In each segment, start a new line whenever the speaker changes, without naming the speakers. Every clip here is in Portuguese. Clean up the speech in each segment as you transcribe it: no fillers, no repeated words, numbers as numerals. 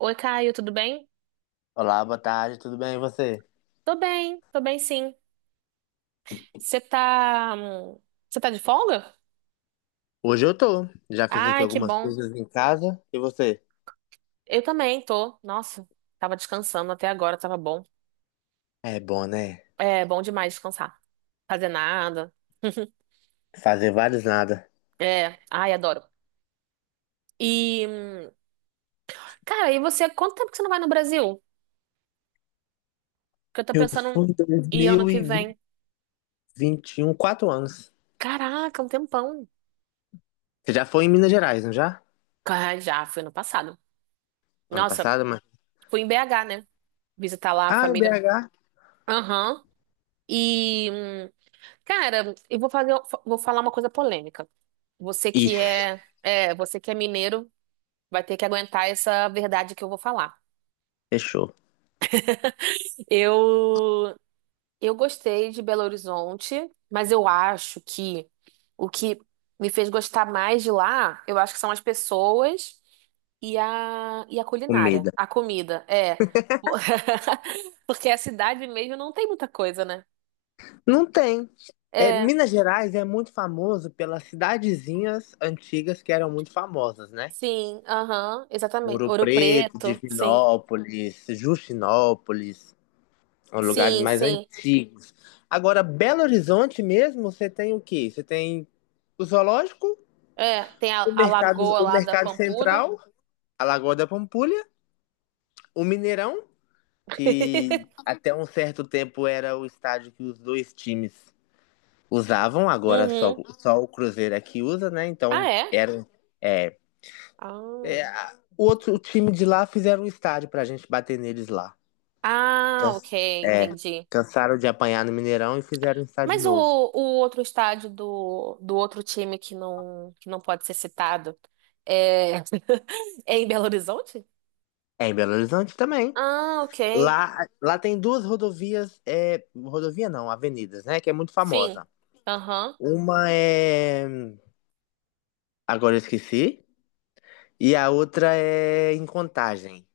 Oi, Caio, tudo bem?
Olá, boa tarde, tudo bem e você?
Tô bem, tô bem sim. Você tá, hum, você tá de folga?
Hoje eu tô. Já fiz aqui
Ai, que
algumas
bom.
coisas em casa. E você?
Eu também tô. Nossa, tava descansando até agora, tava bom.
É bom, né?
É bom demais descansar, fazer nada.
Fazer vários nada.
É, ai, adoro. E, hum, cara, e você, quanto tempo que você não vai no Brasil? Porque eu tô
Eu
pensando
fui em dois
em ir ano
mil
que
e
vem.
vinte e um, quatro anos.
Caraca, um tempão.
Você já foi em Minas Gerais, não já?
Ah, já, foi ano passado.
Ano
Nossa,
passado, mas.
fui em BH, né? Visitar lá a
Ah, em
família.
BH.
Aham. E hum, Cara, eu vou fazer, vou falar uma coisa polêmica.
Ih,
Você que é mineiro, vai ter que aguentar essa verdade que eu vou falar.
fechou.
Eu, eu gostei de Belo Horizonte, mas eu acho que o que me fez gostar mais de lá, eu acho que são as pessoas e a culinária,
Comida.
a comida, é. Porque a cidade mesmo não tem muita coisa, né?
Não tem. É,
É,
Minas Gerais é muito famoso pelas cidadezinhas antigas que eram muito famosas, né?
sim, aham, exatamente.
Muro
Ouro
Preto,
Preto, sim.
Divinópolis, Justinópolis. São lugares
Sim,
mais
sim.
antigos. Agora, Belo Horizonte mesmo, você tem o quê? Você tem o zoológico,
É, tem a lagoa
o
lá da
mercado
Pampulha.
central, a Lagoa da Pampulha, o Mineirão, que até um certo tempo era o estádio que os dois times usavam, agora só,
Uhum.
só o Cruzeiro é que usa, né?
Ah,
Então,
é?
era, é,
Ah,
a- o outro o time de lá fizeram um estádio pra gente bater neles lá.
ah, ok,
Can- É,
entendi.
cansaram de apanhar no Mineirão e fizeram um estádio
Mas
novo.
o outro estádio do outro time que não pode ser citado é, é em Belo Horizonte?
É em Belo Horizonte também.
Ah, ok.
Lá, lá tem duas rodovias, é, rodovia não, avenidas, né? Que é muito
Sim.
famosa.
Aham.
Uma é. Agora eu esqueci. E a outra é em Contagem.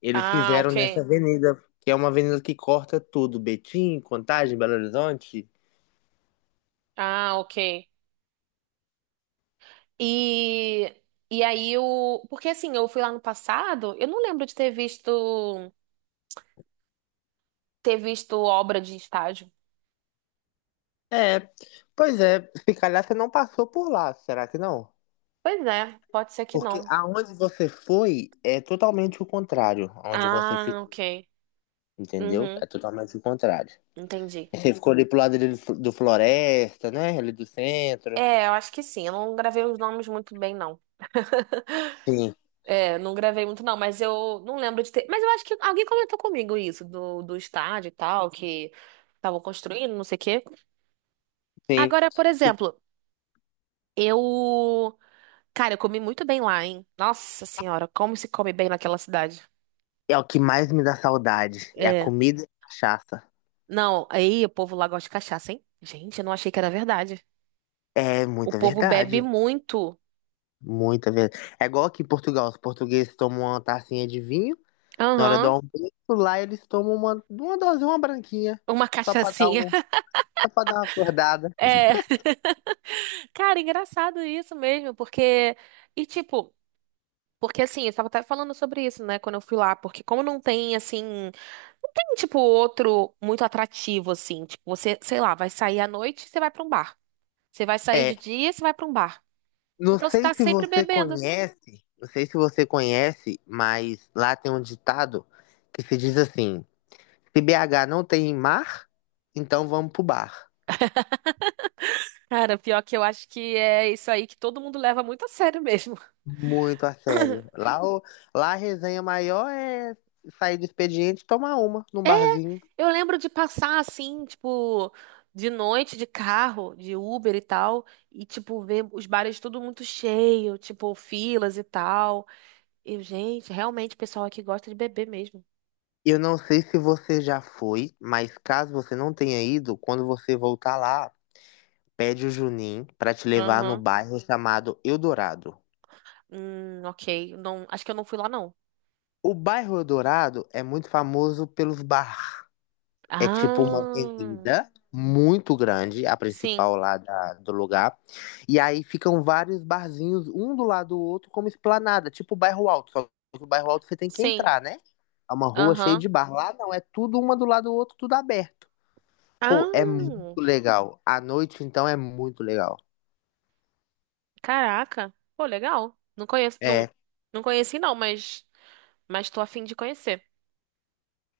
Eles
Ah,
fizeram nessa
ok.
avenida, que é uma avenida que corta tudo. Betim, Contagem, Belo Horizonte.
Ah, ok. E, e aí o. Porque assim, eu fui lá no passado, eu não lembro de ter visto obra de estádio.
É, pois é. Se calhar você não passou por lá, será que não?
Pois é, pode ser que
Porque
não.
aonde você foi é totalmente o contrário. Onde você
Ah,
fica,
ok.
entendeu?
Uhum,
É totalmente o contrário.
entendi.
Você ficou ali pro lado dele do Floresta, né? Ali do centro.
É, eu acho que sim. Eu não gravei os nomes muito bem, não.
Sim,
É, não gravei muito, não, mas eu não lembro de ter. Mas eu acho que alguém comentou comigo isso, do estádio e tal, que estavam construindo, não sei o quê.
sim.
Agora, por exemplo, eu. Cara, eu comi muito bem lá, hein? Nossa senhora, como se come bem naquela cidade.
É o que mais me dá saudade. É a
É.
comida e a cachaça.
Não, aí o povo lá gosta de cachaça, hein? Gente, eu não achei que era verdade.
É
O
muita
povo bebe
verdade.
muito.
Muita verdade. É igual aqui em Portugal. Os portugueses tomam uma tacinha de vinho. Na hora do
Aham.
almoço, lá eles tomam uma dosinha, uma branquinha.
Uma
Só pra dar
cachaçinha.
um, só pra dar uma acordada.
É, cara, engraçado isso mesmo, porque. E tipo, porque assim, eu tava até falando sobre isso, né, quando eu fui lá, porque como não tem, assim. Não tem, tipo, outro muito atrativo, assim. Tipo, você, sei lá, vai sair à noite, você vai pra um bar. Você vai sair
É,
de dia, você vai pra um bar. Então você tá sempre bebendo.
não sei se você conhece, mas lá tem um ditado que se diz assim: Se BH não tem mar, então vamos pro bar.
Cara, pior que eu acho que é isso aí que todo mundo leva muito a sério mesmo.
Muito a sério. Lá, lá a resenha maior é sair do expediente e tomar uma num barzinho.
Eu lembro de passar assim, tipo, de noite de carro, de Uber e tal, e tipo ver os bares tudo muito cheio, tipo filas e tal. Eu, gente, realmente o pessoal aqui gosta de beber mesmo.
Eu não sei se você já foi, mas caso você não tenha ido, quando você voltar lá, pede o Juninho pra te levar no
Aham.
bairro chamado Eldorado.
Ok. Não, acho que eu não fui lá não.
O bairro Eldorado é muito famoso pelos barracos. É tipo uma
Ah,
avenida muito grande, a
sim,
principal lá do lugar. E aí ficam vários barzinhos, um do lado do outro, como esplanada, tipo o bairro alto. Só que o bairro alto você tem que
sim.
entrar, né? É uma rua cheia
Aham.
de bar. Lá não, é tudo uma do lado do outro, tudo aberto. Pô, é muito
Ah,
legal. À noite, então, é muito legal.
caraca. Pô, legal. Não conheço, não,
É,
não conheci não, mas tô a fim de conhecer.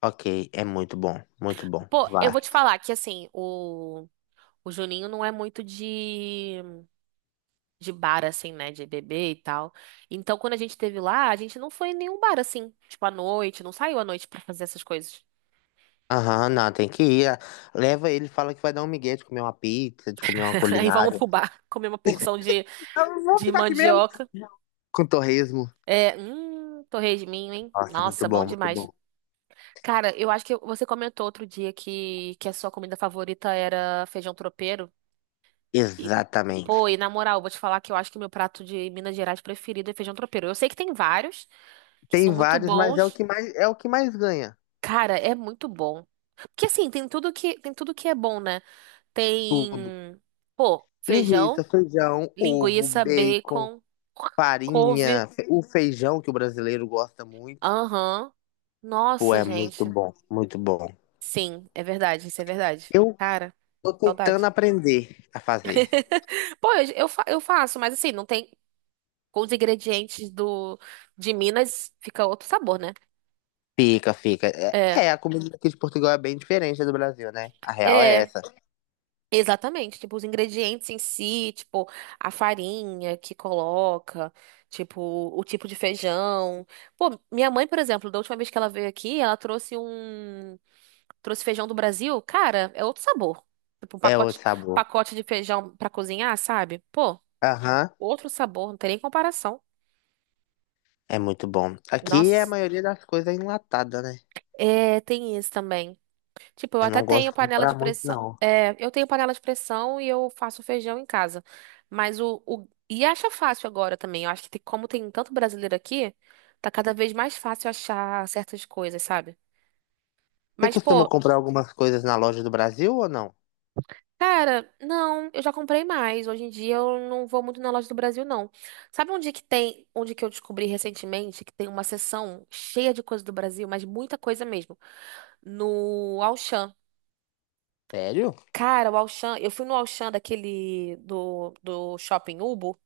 ok, é muito bom, muito bom.
Pô, eu
Vá.
vou te falar que assim, o O Juninho não é muito de bar, assim, né? De beber e tal. Então, quando a gente teve lá, a gente não foi em nenhum bar, assim. Tipo, à noite, não saiu à noite pra fazer essas coisas.
Aham, não, tem que ir. Ah, leva ele, fala que vai dar um migué de comer uma pizza, de comer uma
Aí vamos
culinária.
pro bar, comer uma porção
Eu vou
de
ficar aqui mesmo.
mandioca.
Com torresmo.
É, torresminho, hein?
Nossa, muito
Nossa, bom
bom, muito
demais.
bom.
Cara, eu acho que você comentou outro dia que a sua comida favorita era feijão tropeiro. E,
Exatamente.
pô, e na moral, vou te falar que eu acho que o meu prato de Minas Gerais preferido é feijão tropeiro. Eu sei que tem vários que
Tem
são muito
vários, mas é o
bons.
que mais é o que mais ganha.
Cara, é muito bom. Porque assim, tem tudo que é bom, né? Tem,
Tudo.
pô,
Linguiça,
feijão,
feijão, ovo,
linguiça,
bacon,
bacon, couve.
farinha, o feijão que o brasileiro gosta muito.
Aham.
Pô,
Nossa,
é muito
gente.
bom, muito bom.
Sim, é verdade, isso é verdade.
Eu
Cara,
tô tentando
saudade.
aprender a fazer.
Pô, eu faço, mas assim, não tem com os ingredientes do de Minas fica outro sabor, né?
Fica, fica.
É.
A comida aqui de Portugal é bem diferente da do Brasil, né? A real é
É.
essa.
Exatamente, tipo, os ingredientes em si, tipo, a farinha que coloca, tipo, o tipo de feijão. Pô, minha mãe, por exemplo, da última vez que ela veio aqui, ela trouxe trouxe feijão do Brasil, cara, é outro sabor. Tipo,
É outro sabor.
pacote de feijão pra cozinhar, sabe? Pô,
Aham,
outro sabor, não tem nem comparação.
é muito bom. Aqui a
Nossa,
maioria das coisas é enlatada, né?
é, tem isso também. Tipo, eu
Eu
até
não gosto
tenho
de
panela
comprar
de
muito,
pressão.
não.
É, eu tenho panela de pressão e eu faço feijão em casa. Mas o... E acha fácil agora também. Eu acho que tem- como tem tanto brasileiro aqui, tá cada vez mais fácil achar certas coisas, sabe?
Você
Mas,
costuma
pô,
comprar algumas coisas na loja do Brasil ou não?
cara, não, eu já comprei mais. Hoje em dia eu não vou muito na loja do Brasil, não. Sabe onde que tem, onde que eu descobri recentemente que tem uma seção cheia de coisa do Brasil, mas muita coisa mesmo? No Auchan.
Sério?
Cara, o Auchan, eu fui no Auchan daquele do Shopping Ubo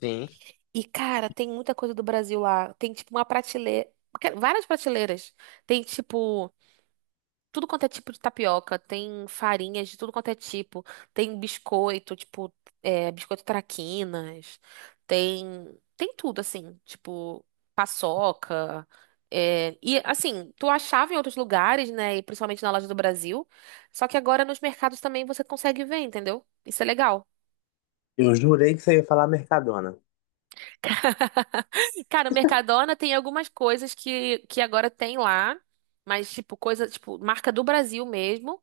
Sim.
e, cara, tem muita coisa do Brasil lá. Tem tipo uma prateleira, várias prateleiras. Tem tipo tudo quanto é tipo de tapioca, tem farinhas de tudo quanto é tipo, tem biscoito, tipo, é, biscoito traquinas, tem, tem tudo, assim, tipo, paçoca. É, e assim, tu achava em outros lugares, né? E principalmente na loja do Brasil. Só que agora nos mercados também você consegue ver, entendeu? Isso é legal.
Eu jurei que você ia falar Mercadona.
Cara, o Mercadona tem algumas coisas que agora tem lá, mas tipo, coisa, tipo, marca do Brasil mesmo.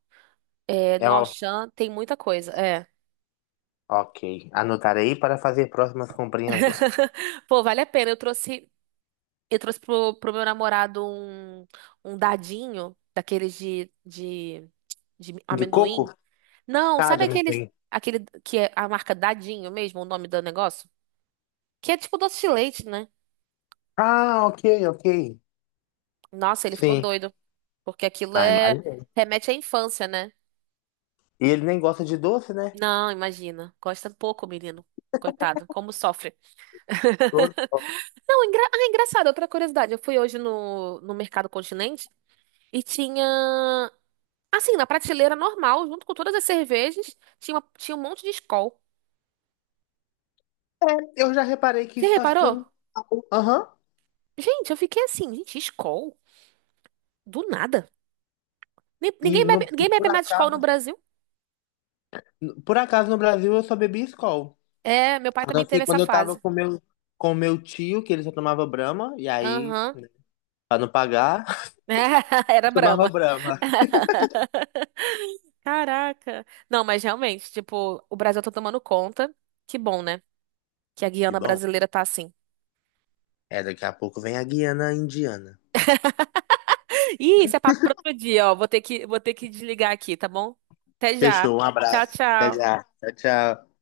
É,
É
no
o...
Auchan tem muita coisa. É.
Ok. Anotarei para fazer próximas comprinhas lá.
Pô, vale a pena. Eu trouxe pro meu namorado um dadinho daqueles de
De
amendoim.
coco?
Não,
Ah,
sabe
de
aqueles,
amendoim.
aquele que é a marca Dadinho mesmo, o nome do negócio? Que é tipo doce de leite, né?
Ah, ok, ok.
Nossa, ele ficou
Sim.
doido, porque aquilo
Ah,
é
imagina.
remete à infância, né?
E ele nem gosta de doce, né?
Não, imagina. Gosta pouco, menino. Coitado, como sofre.
Flor-
Não, engra... ah, engraçado, outra curiosidade. Eu fui hoje no, no Mercado Continente e tinha. Assim, na prateleira normal, junto com todas as cervejas, tinha, uma- tinha um monte de Skol.
É, eu já reparei que
Você
isso tá
reparou?
ficando. Aham.
Gente, eu fiquei assim, gente, Skol? Do nada.
E, e
Ninguém bebe mais Skol no Brasil.
por acaso no Brasil eu só bebi Skol.
É, meu pai
A não
também
ser
teve essa
quando eu tava
fase.
com meu tio, que ele só tomava Brahma, e aí,
Aham.
para não pagar.
Era
Eu tomava
Brahma.
Brahma.
Caraca. Não, mas realmente, tipo, o Brasil tá tomando conta. Que bom, né? Que a
Que
Guiana
bom.
brasileira tá assim.
É, daqui a pouco vem a Guiana Indiana.
Ih, isso é papo pra outro dia, ó. Vou ter que desligar aqui, tá bom? Até já.
Fechou, um
Tchau,
abraço. Até
tchau.
já. Tchau, tchau.